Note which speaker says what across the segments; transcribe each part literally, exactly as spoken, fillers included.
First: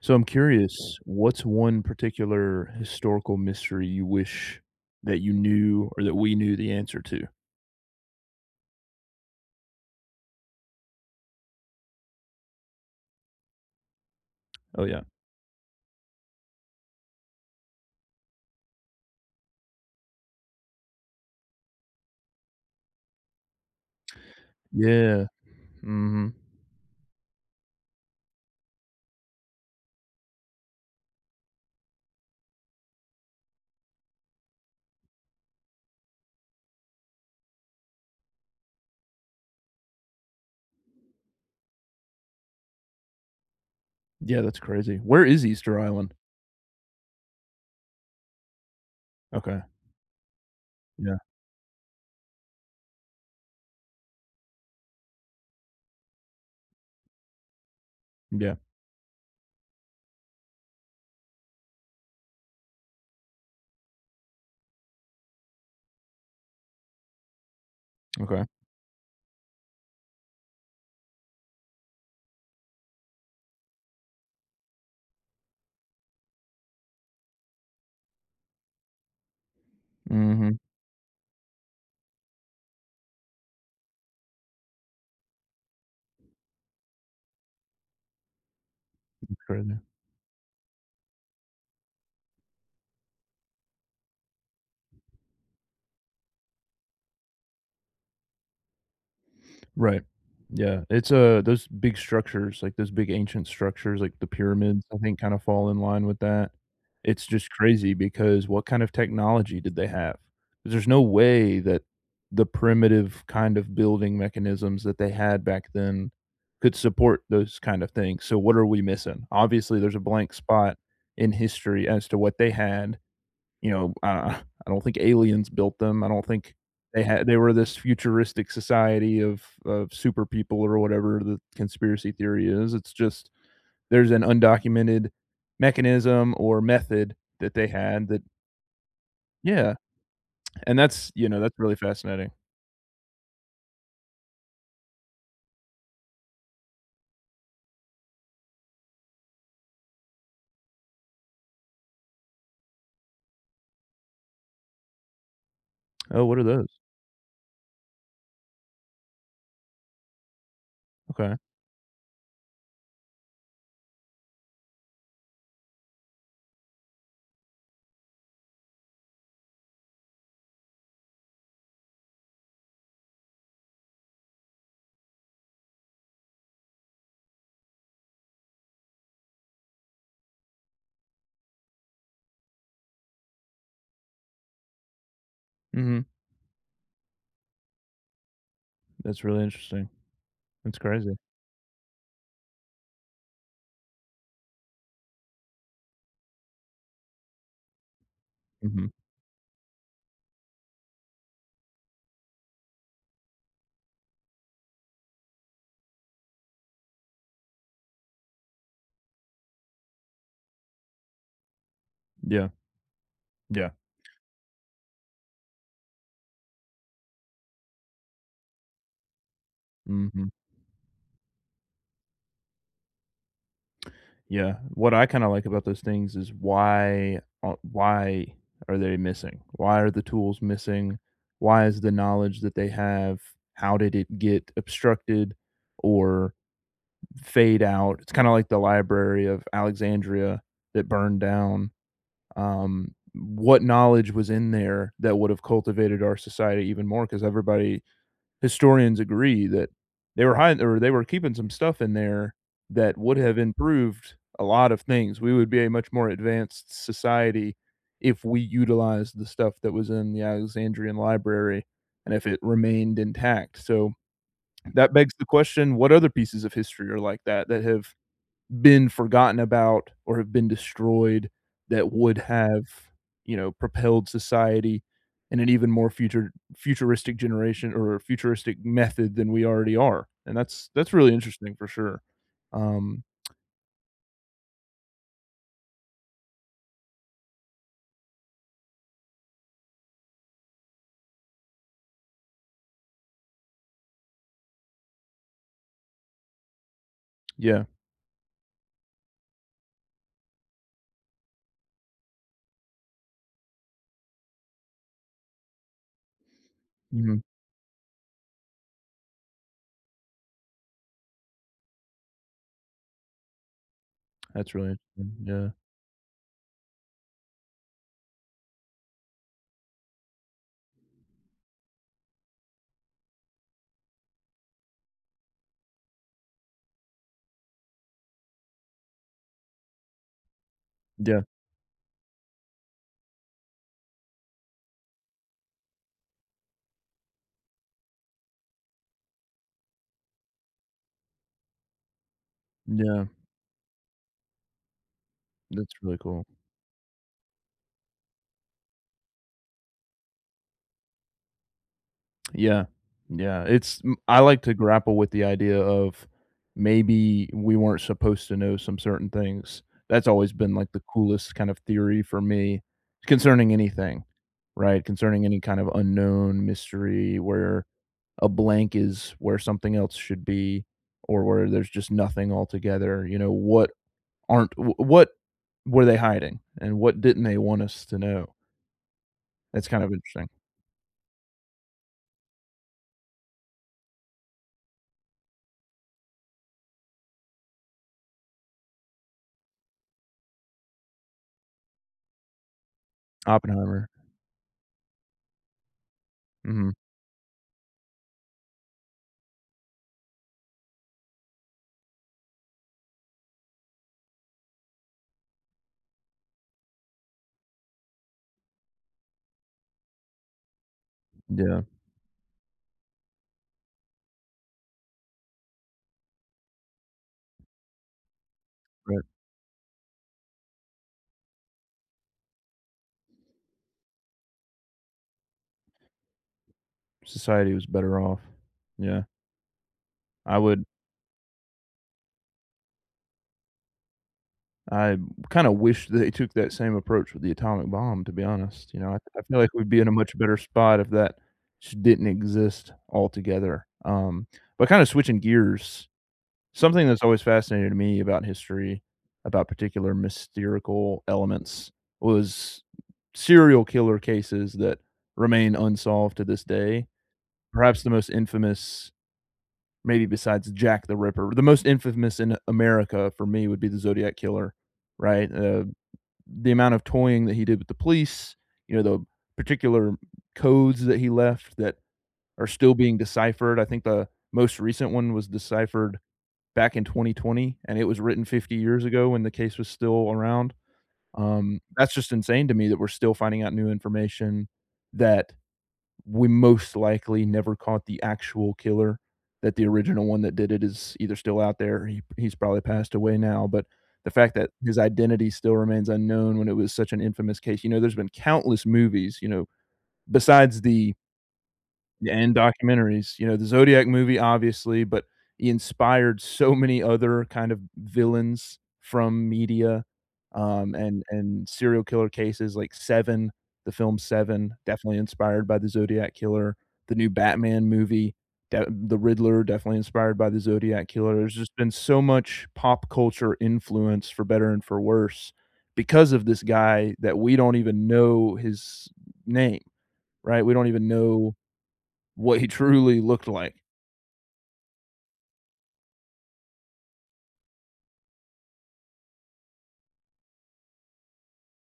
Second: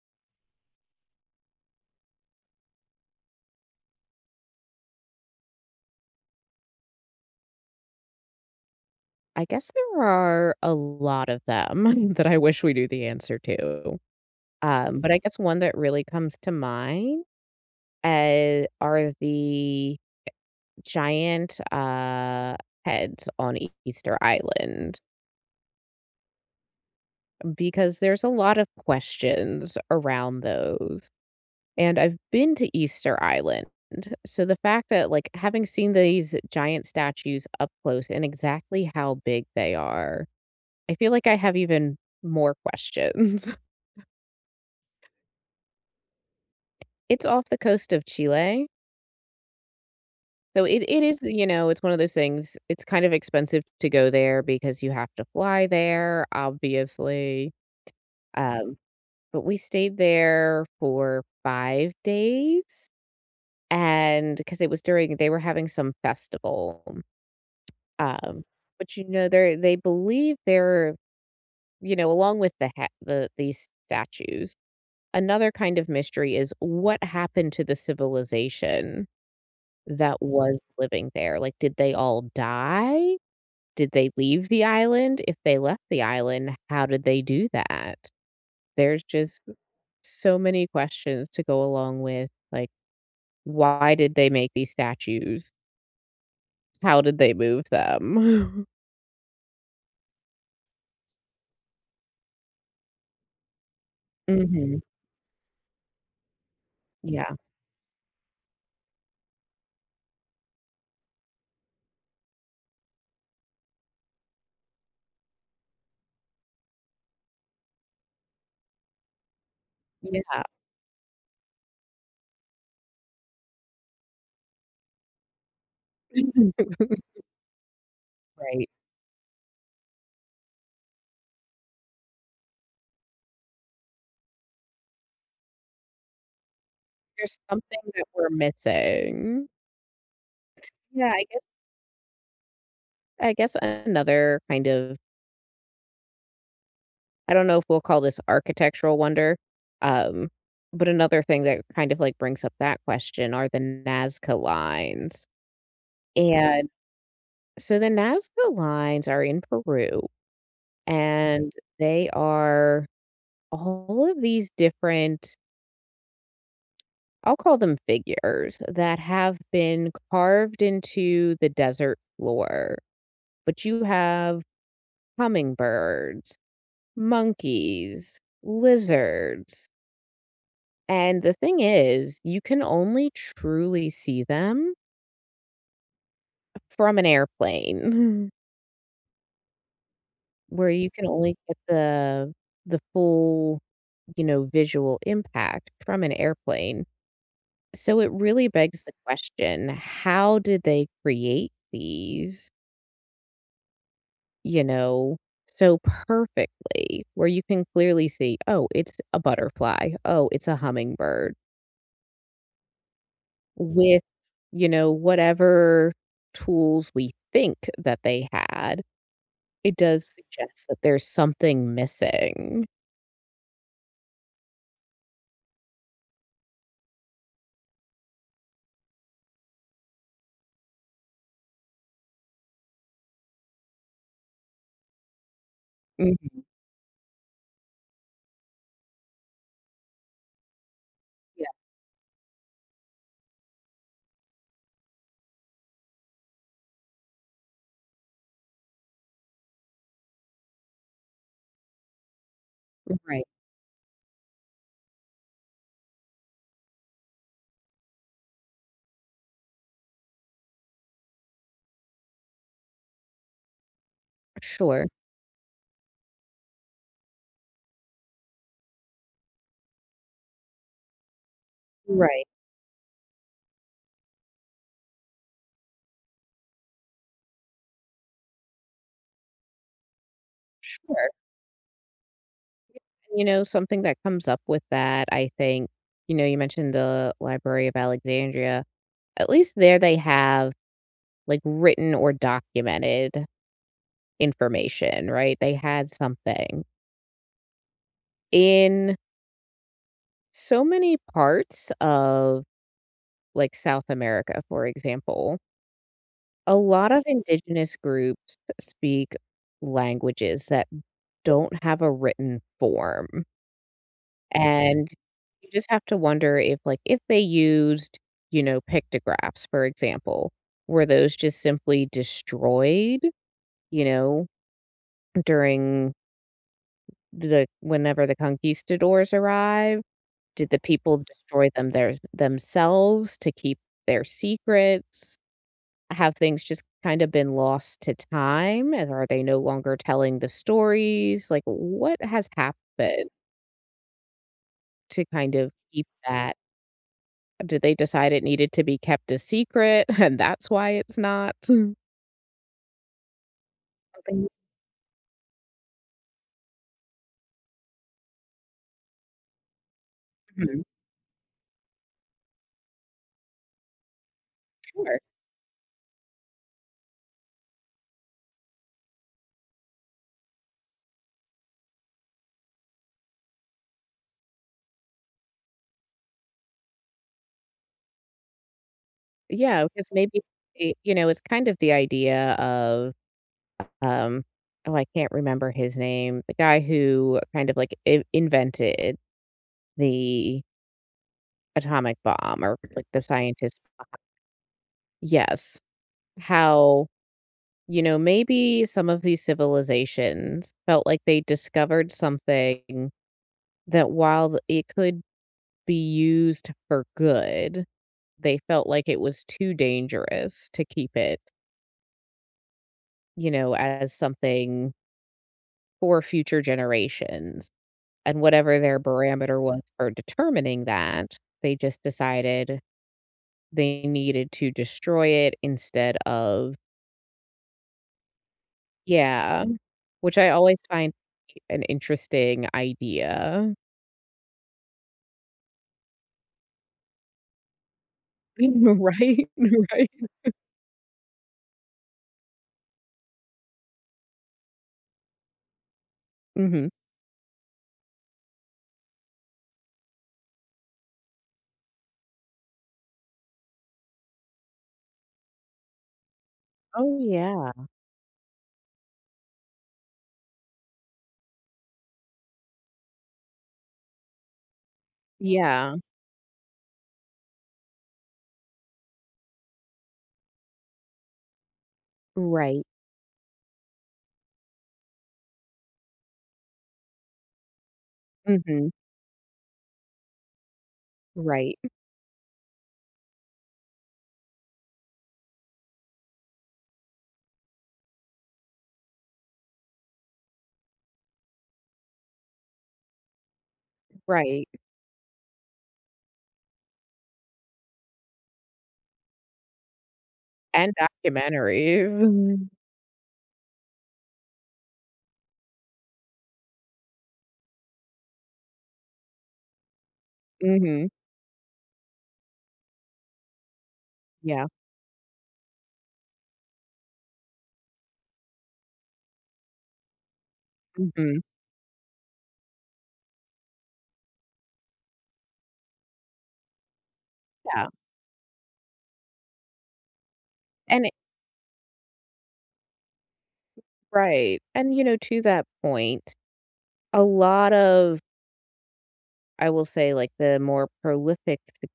Speaker 1: So I'm curious, what's one particular historical mystery you wish that you knew or that we knew the answer to?
Speaker 2: I guess there are a lot of them that I wish we knew the answer to.
Speaker 1: Oh,
Speaker 2: Um,
Speaker 1: yeah.
Speaker 2: but I guess one that really comes to mind uh, are the giant uh, heads on E- Easter Island
Speaker 1: Yeah. Mhm.
Speaker 2: because there's a lot of questions around those. And I've been to Easter Island. So the fact that, like, having seen these giant statues up close and exactly how big they are, I feel like I have even more questions.
Speaker 1: Yeah, that's crazy. Where is Easter Island?
Speaker 2: It's off the coast of Chile,
Speaker 1: Okay.
Speaker 2: so it it
Speaker 1: Yeah.
Speaker 2: is you know, it's one of those things, it's kind of expensive to go there because you have to fly there, obviously,
Speaker 1: Yeah.
Speaker 2: um, but we stayed there for five days, and because it was during they were having some festival, um,
Speaker 1: Okay.
Speaker 2: but, you know, they they believe they're you know, along with the ha the these statues, another kind of mystery is what happened to the civilization that
Speaker 1: Mhm.
Speaker 2: was living there, like, did they all die? Did they leave the island? If they left the island, how did they do that? There's just
Speaker 1: Crazy.
Speaker 2: so many questions to go along with, like, why did they make these statues? How did they move them?
Speaker 1: Right. Yeah, it's, uh, those big structures, like, those big ancient structures, like the
Speaker 2: Mhm.
Speaker 1: pyramids, I think, kinda fall in line with that. It's
Speaker 2: Yeah.
Speaker 1: just crazy because what kind of technology did they have? 'Cause there's no way that the primitive kind of building mechanisms that they had back then could support those kind of things, so what are we missing? Obviously, there's a blank
Speaker 2: Yeah.
Speaker 1: spot in history as to what they had you know, uh, I don't think aliens built them. I don't think they had they were this futuristic
Speaker 2: Right.
Speaker 1: society of of super people or whatever the conspiracy theory is. It's just there's an undocumented mechanism or method
Speaker 2: There's
Speaker 1: that they
Speaker 2: something that
Speaker 1: had that
Speaker 2: we're missing.
Speaker 1: yeah, and that's,
Speaker 2: Yeah, I
Speaker 1: you know,
Speaker 2: guess
Speaker 1: that's really fascinating.
Speaker 2: I guess another kind of I don't know if we'll call this architectural wonder, um, but another thing that kind of, like, brings up that question are the Nazca Lines,
Speaker 1: Oh, what are those?
Speaker 2: and so the Nazca Lines are in Peru,
Speaker 1: Okay.
Speaker 2: and they are all of these different I'll call them figures that have been carved into the desert floor, but you have hummingbirds, monkeys, lizards, and the thing is, you can only truly see them
Speaker 1: Mhm.
Speaker 2: from an airplane
Speaker 1: That's really interesting.
Speaker 2: where
Speaker 1: That's
Speaker 2: you can
Speaker 1: crazy.
Speaker 2: only get the the full, you know, visual impact from an airplane. So it really begs
Speaker 1: Mhm.
Speaker 2: the question, how did they create these, you know, so perfectly where you can clearly see, oh, it's a butterfly, oh, it's a hummingbird
Speaker 1: Yeah. Yeah.
Speaker 2: with, you know, whatever tools we think that they had. It does
Speaker 1: Mhm.
Speaker 2: suggest that there's something missing.
Speaker 1: Yeah, what I kinda like about those things is why uh, why are they missing? Why are the tools missing? Why is the knowledge that they have how did it get obstructed or
Speaker 2: Mhm.
Speaker 1: fade out? It's kinda like the Library of Alexandria that burned
Speaker 2: Yeah,
Speaker 1: down. Um, what knowledge was in there that would have cultivated our society even more? Because everybody historians agree that they were hiding or they were keeping some stuff in there that would
Speaker 2: right.
Speaker 1: have improved a lot of things. We would be a much more advanced society if we utilized the stuff that was in the Alexandrian library and if it remained intact. So
Speaker 2: Sure.
Speaker 1: that begs the question what other pieces of history are like that that have been forgotten about or have been destroyed that would
Speaker 2: Right.
Speaker 1: have, you know, propelled society in an even more future futuristic generation or futuristic method than we already are, and that's that's
Speaker 2: Sure.
Speaker 1: really interesting for sure. Um,
Speaker 2: You know, something that comes up with that, I think, you know, you mentioned the Library of Alexandria. At least there they have, like, written or documented information, right? They had something.
Speaker 1: yeah,
Speaker 2: In so many parts of, like, South America, for example, a lot of
Speaker 1: mhm,
Speaker 2: indigenous groups speak languages that don't have a written form. Mhm.
Speaker 1: that's really
Speaker 2: And
Speaker 1: interesting, yeah,
Speaker 2: you just have to wonder if, like, if they used, you know, pictographs, for example, were those just simply destroyed, you know, during the whenever the conquistadors arrived? Did the people
Speaker 1: yeah,
Speaker 2: destroy them their themselves to keep their secrets? Have things just kinda been lost to time, and are they no longer telling the stories? Like, what has
Speaker 1: yeah,
Speaker 2: happened to kind of
Speaker 1: that's
Speaker 2: keep
Speaker 1: really cool.
Speaker 2: that? Did they decide it needed to be kept a secret, and that's why it's not? Mm.
Speaker 1: Yeah. Yeah, it's m I
Speaker 2: Something
Speaker 1: like to grapple with the idea of maybe we weren't supposed to know some certain things. That's always been,
Speaker 2: Mhm,
Speaker 1: like, the coolest kind of theory for me concerning anything, right?
Speaker 2: sure.
Speaker 1: Concerning any kind of unknown mystery where a blank is where something else should be or where there's just nothing altogether, you know, what aren't wh what were they hiding and what didn't they want us to know?
Speaker 2: Yeah,
Speaker 1: That's kind
Speaker 2: 'cause
Speaker 1: of
Speaker 2: maybe,
Speaker 1: interesting.
Speaker 2: I you know, it's kind of the idea of, um oh, I can't remember his name, the guy who kind of, like, I invented the atomic bomb or, like, the scientist.
Speaker 1: Oppenheimer.
Speaker 2: Yes.
Speaker 1: Mhm.
Speaker 2: How you know, maybe some of these civilizations felt like they discovered something that while th- it could be used for good, they felt like it was too dangerous to keep it,
Speaker 1: Yeah.
Speaker 2: you know, as something for future generations. And whatever their
Speaker 1: Right.
Speaker 2: parameter was for determining that, they just decided they needed to destroy it instead of,
Speaker 1: Society was better off. Yeah.
Speaker 2: yeah, which I
Speaker 1: I
Speaker 2: always
Speaker 1: would
Speaker 2: find an interesting idea.
Speaker 1: I kinda wish they took that same approach with the atomic bomb, to be honest, you know, I I
Speaker 2: Right,
Speaker 1: feel like we'd be in
Speaker 2: right.
Speaker 1: a much better spot if that just didn't exist altogether. Um, but kinda switching gears,
Speaker 2: Mhm.
Speaker 1: something that's always fascinated me about history, about particular mysterical elements was serial killer cases that remain unsolved to this day.
Speaker 2: Oh, yeah.
Speaker 1: Perhaps the most infamous maybe besides Jack the Ripper. The most infamous in America for me would be the Zodiac Killer, right? Uh,
Speaker 2: Yeah.
Speaker 1: the amount of toying that he did with the police, you know, the particular codes that he left that are
Speaker 2: Right.
Speaker 1: still being deciphered. I think the most recent one was deciphered back in twenty twenty, and it was written fifty
Speaker 2: Mhm.
Speaker 1: years ago when the case was still around.
Speaker 2: Right,
Speaker 1: Um, that's just insane to me that we're still finding out new information that we most likely never caught the actual killer. That the original one that did it is either still out there, or he he's probably passed away now, but the fact
Speaker 2: right,
Speaker 1: that his identity still remains unknown when it was such an infamous case, you know, there's been countless movies, you know, besides
Speaker 2: and
Speaker 1: the and
Speaker 2: documentaries.
Speaker 1: documentaries. You know, the Zodiac movie, obviously, but he inspired so many other kind of villains from media, um,
Speaker 2: Mhm.
Speaker 1: and and serial killer cases like Seven, the film
Speaker 2: Yeah.
Speaker 1: Seven, definitely inspired by the Zodiac killer. The new Batman movie, de the Riddler, definitely inspired by the Zodiac killer.
Speaker 2: Mhm.
Speaker 1: There's just been so much pop culture influence, for better and for worse, because of this guy that we don't
Speaker 2: Yeah,
Speaker 1: even know his name, right? We don't
Speaker 2: and
Speaker 1: even
Speaker 2: it
Speaker 1: know what he truly looked like.
Speaker 2: right, and, you know, to that point, a lot of, I will say, like, the more prolific s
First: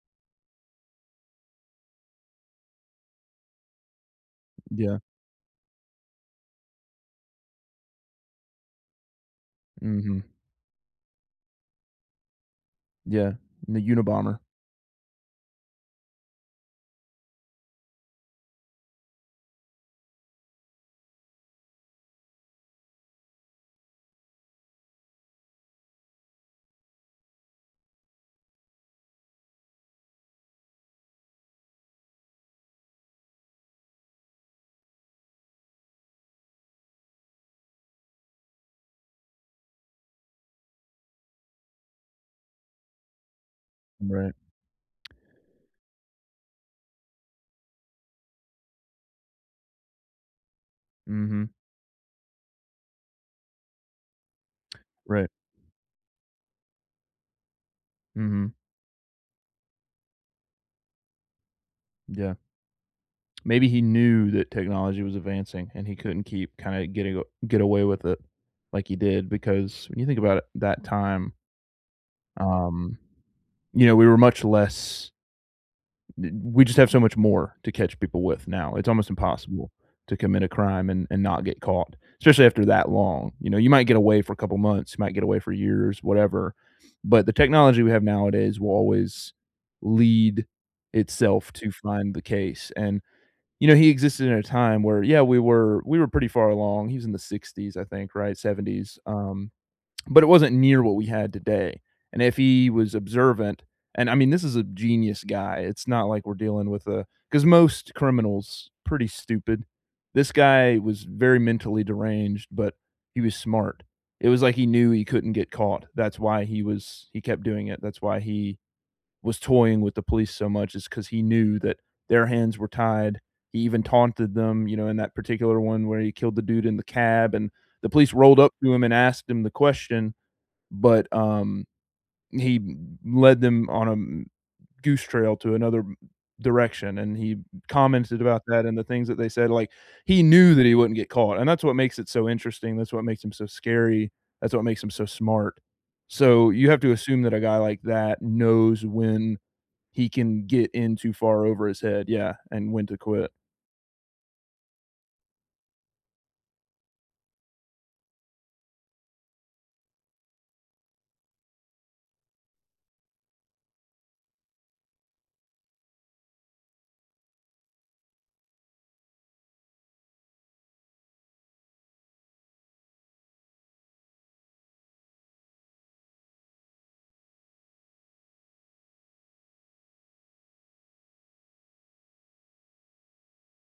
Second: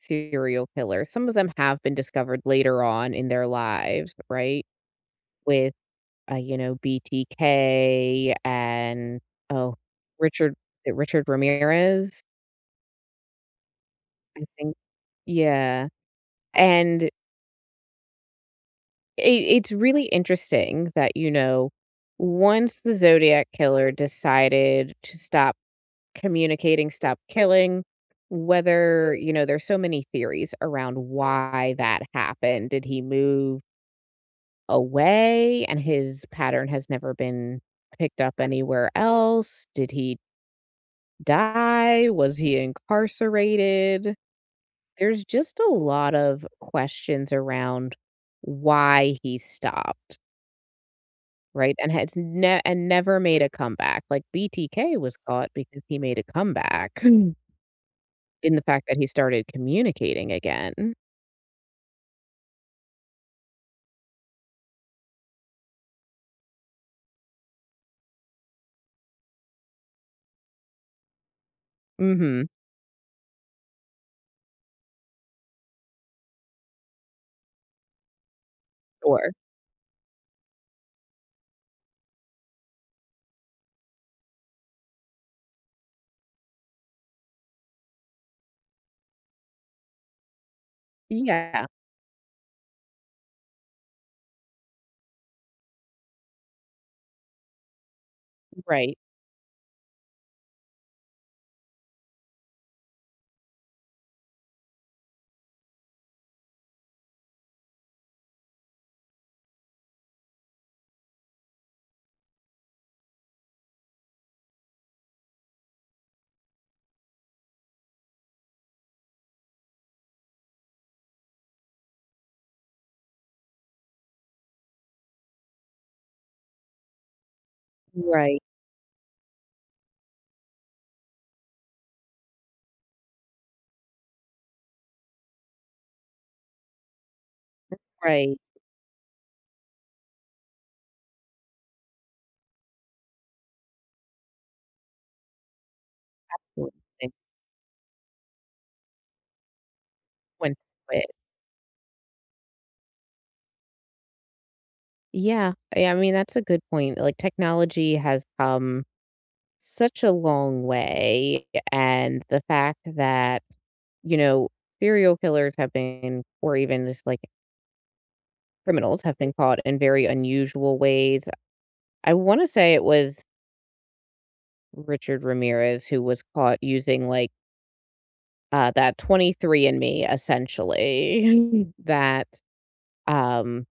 Speaker 2: serial killers, some of them have been discovered later on in their lives, right?
Speaker 1: Yeah.
Speaker 2: With, uh, you know, B T K and, oh,
Speaker 1: Mhm.
Speaker 2: Richard Richard Ramirez?
Speaker 1: Yeah. In the Unabomber.
Speaker 2: I think yeah, and it it's really interesting that, you know, once the Zodiac killer decided to stop communicating, stop killing, whether you know, there's so many theories around why that happened. Did he move away and his pattern has never been picked up anywhere else? Did he die? Was he incarcerated?
Speaker 1: Right.
Speaker 2: There's just a lot of questions around why he stopped,
Speaker 1: Mhm.
Speaker 2: right? And has ne and never made a comeback. Like, B T K was
Speaker 1: Right.
Speaker 2: caught because he made a comeback. Mm.
Speaker 1: Mhm.
Speaker 2: In the fact that he started communicating again.
Speaker 1: Yeah. Maybe he knew that technology was advancing and he couldn't keep kinda getting get away with it like he did because when you think about it, that time,
Speaker 2: Mhm.
Speaker 1: um, you know, we were much less we just have so much more to catch people with now. It's almost
Speaker 2: Or
Speaker 1: impossible to commit a crime and and not get caught, especially after that long. You know, you might get away for a couple months, you might get away for years, whatever. But the technology we have nowadays will always lead itself
Speaker 2: Yeah.
Speaker 1: to find the case. And, you know, he existed in a time where, yeah, we were we were pretty far along. He was in the sixties, I think, right? seventies.
Speaker 2: Right.
Speaker 1: Um but it wasn't near what we had today. And if he was observant, and I mean, this is a genius guy. It's not like we're dealing with a because most criminals pretty stupid. This guy was very mentally deranged, but he was smart. It was like he knew he couldn't get caught. That's why he was he kept doing it. That's why he was toying with the police so much is because he knew that their hands were tied. He even taunted them, you know, in that particular one where he killed the dude in the cab and the police
Speaker 2: Right.
Speaker 1: rolled up to him and asked him the question but, um, he led them on a m goose trail to another direction, and he commented
Speaker 2: Right.
Speaker 1: about that and the things that they said, like, he knew that he wouldn't get caught, and that's what makes it so interesting, that's what makes him so scary, that's what makes him so smart. So, you
Speaker 2: When
Speaker 1: have to assume that a guy like that knows when he can
Speaker 2: when to
Speaker 1: get in
Speaker 2: quit.
Speaker 1: too far over his head, yeah, and when to quit.
Speaker 2: Yeah. Yeah, I mean, that's a good point. Like, technology has come such a long way, and the fact that, you know, serial killers have been or even just, like, criminals have been caught in very unusual ways. I wanna say it was Richard Ramirez who was caught using, like, uh, that twenty-three and Me, essentially, that, um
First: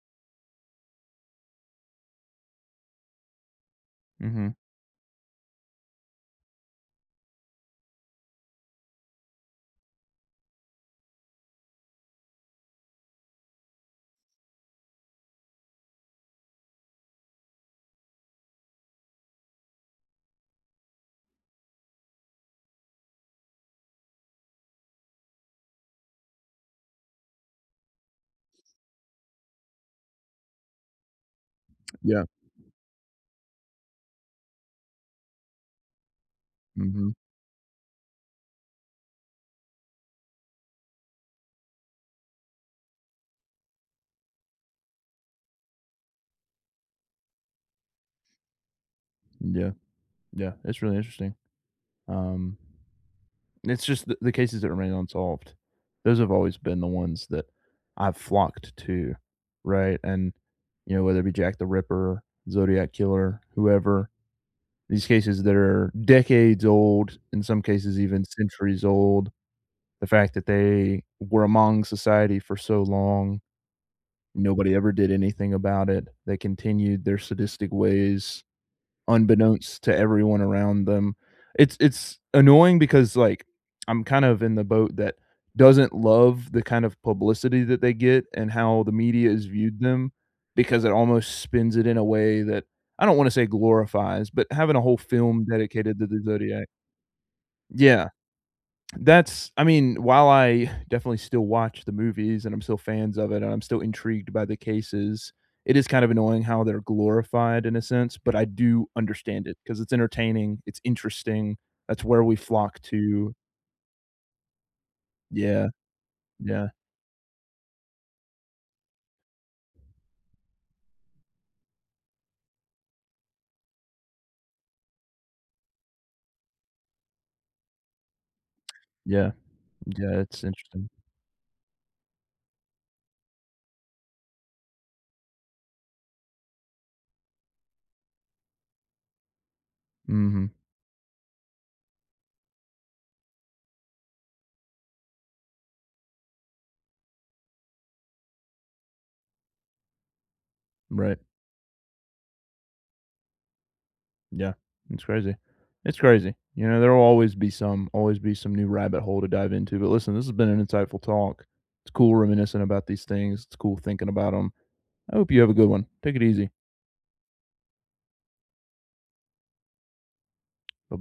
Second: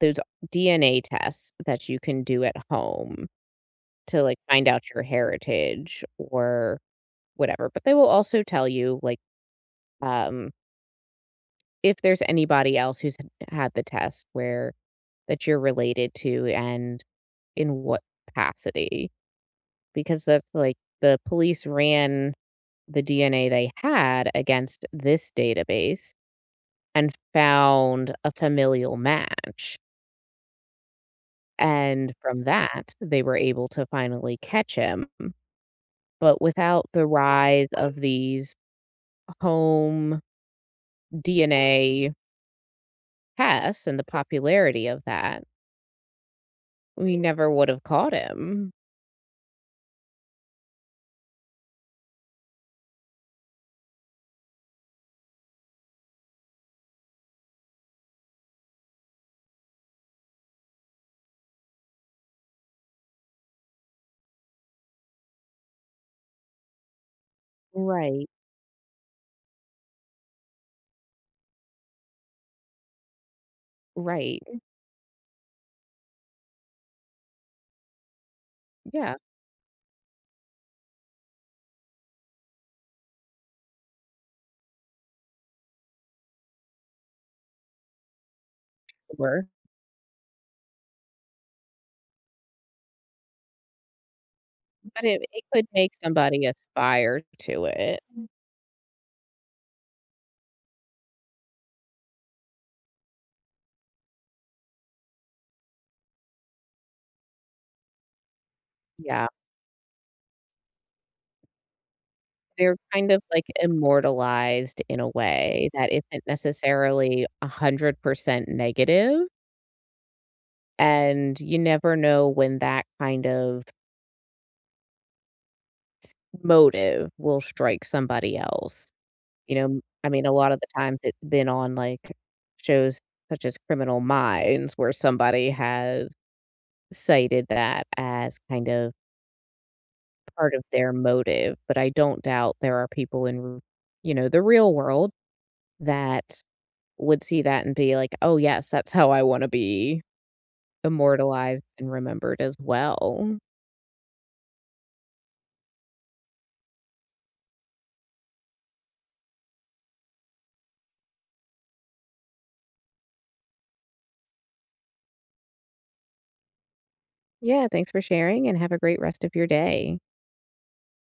Speaker 2: those D N A tests that you can do at home to, like,
Speaker 1: Mhm.
Speaker 2: find out your heritage or whatever, but they will also tell you, like, um if there's anybody else who's had the test where that you're related to and in what capacity, because that's, like, the police ran the D N A they had against this database and found a familial match, and
Speaker 1: Yeah.
Speaker 2: from that, they were able to finally catch him, but without the
Speaker 1: Mhm.
Speaker 2: rise of these home D N A tests and the popularity of that, we never would have caught him.
Speaker 1: Yeah, yeah, it's really interesting. Um It's just the, the cases that remain unsolved. Those have always been the ones that I've flocked to, right? And you know, whether it be Jack the Ripper, Zodiac Killer, whoever, these cases that are decades old, in some cases even
Speaker 2: Right,
Speaker 1: centuries old, the fact that they were among society for so long,
Speaker 2: right.
Speaker 1: nobody ever did anything about it. They continued their sadistic ways
Speaker 2: Yeah,
Speaker 1: unbeknownst to everyone around them. It's it's annoying because like I'm kind of in the boat that doesn't love the kind of publicity that they get and how the media has
Speaker 2: sure.
Speaker 1: viewed them because it almost spins it in a way that I don't want to say glorifies, but having a whole
Speaker 2: But it it
Speaker 1: film
Speaker 2: could make
Speaker 1: dedicated to the
Speaker 2: somebody
Speaker 1: Zodiac.
Speaker 2: aspire to it.
Speaker 1: Yeah. That's I mean, while I definitely still watch the movies and I'm still fans of it and I'm still intrigued by the cases, it is kind of annoying how they're glorified in a sense, but I do
Speaker 2: Yeah,
Speaker 1: understand it because it's entertaining, it's interesting, that's where we
Speaker 2: they're
Speaker 1: flock
Speaker 2: kind of,
Speaker 1: to.
Speaker 2: like, immortalized in a
Speaker 1: Yeah,
Speaker 2: way that isn't
Speaker 1: yeah,
Speaker 2: necessarily one hundred percent negative, negative. And you never know when that kind of motive will strike somebody else.
Speaker 1: yeah,
Speaker 2: You know, I
Speaker 1: yeah,
Speaker 2: mean, a
Speaker 1: it's
Speaker 2: lot of the
Speaker 1: interesting.
Speaker 2: times it's been on, like, shows such as Criminal Minds where somebody has cited that as kind of
Speaker 1: Mhm,
Speaker 2: part of their motive, but I don't doubt there are people in, you know, the real world that would see that and be like, "Oh, yes, that's how I wanna be
Speaker 1: right,
Speaker 2: immortalized and remembered as well."
Speaker 1: yeah, it's crazy. It's crazy. You know, there will always be some always be some new rabbit hole to dive into, but listen, this has been an insightful talk. It's cool reminiscing about these things, it's cool thinking about them. I hope you have a good one. Take it easy.
Speaker 2: Yeah, thanks for sharing and have a great rest of your day.
Speaker 1: Bye bye.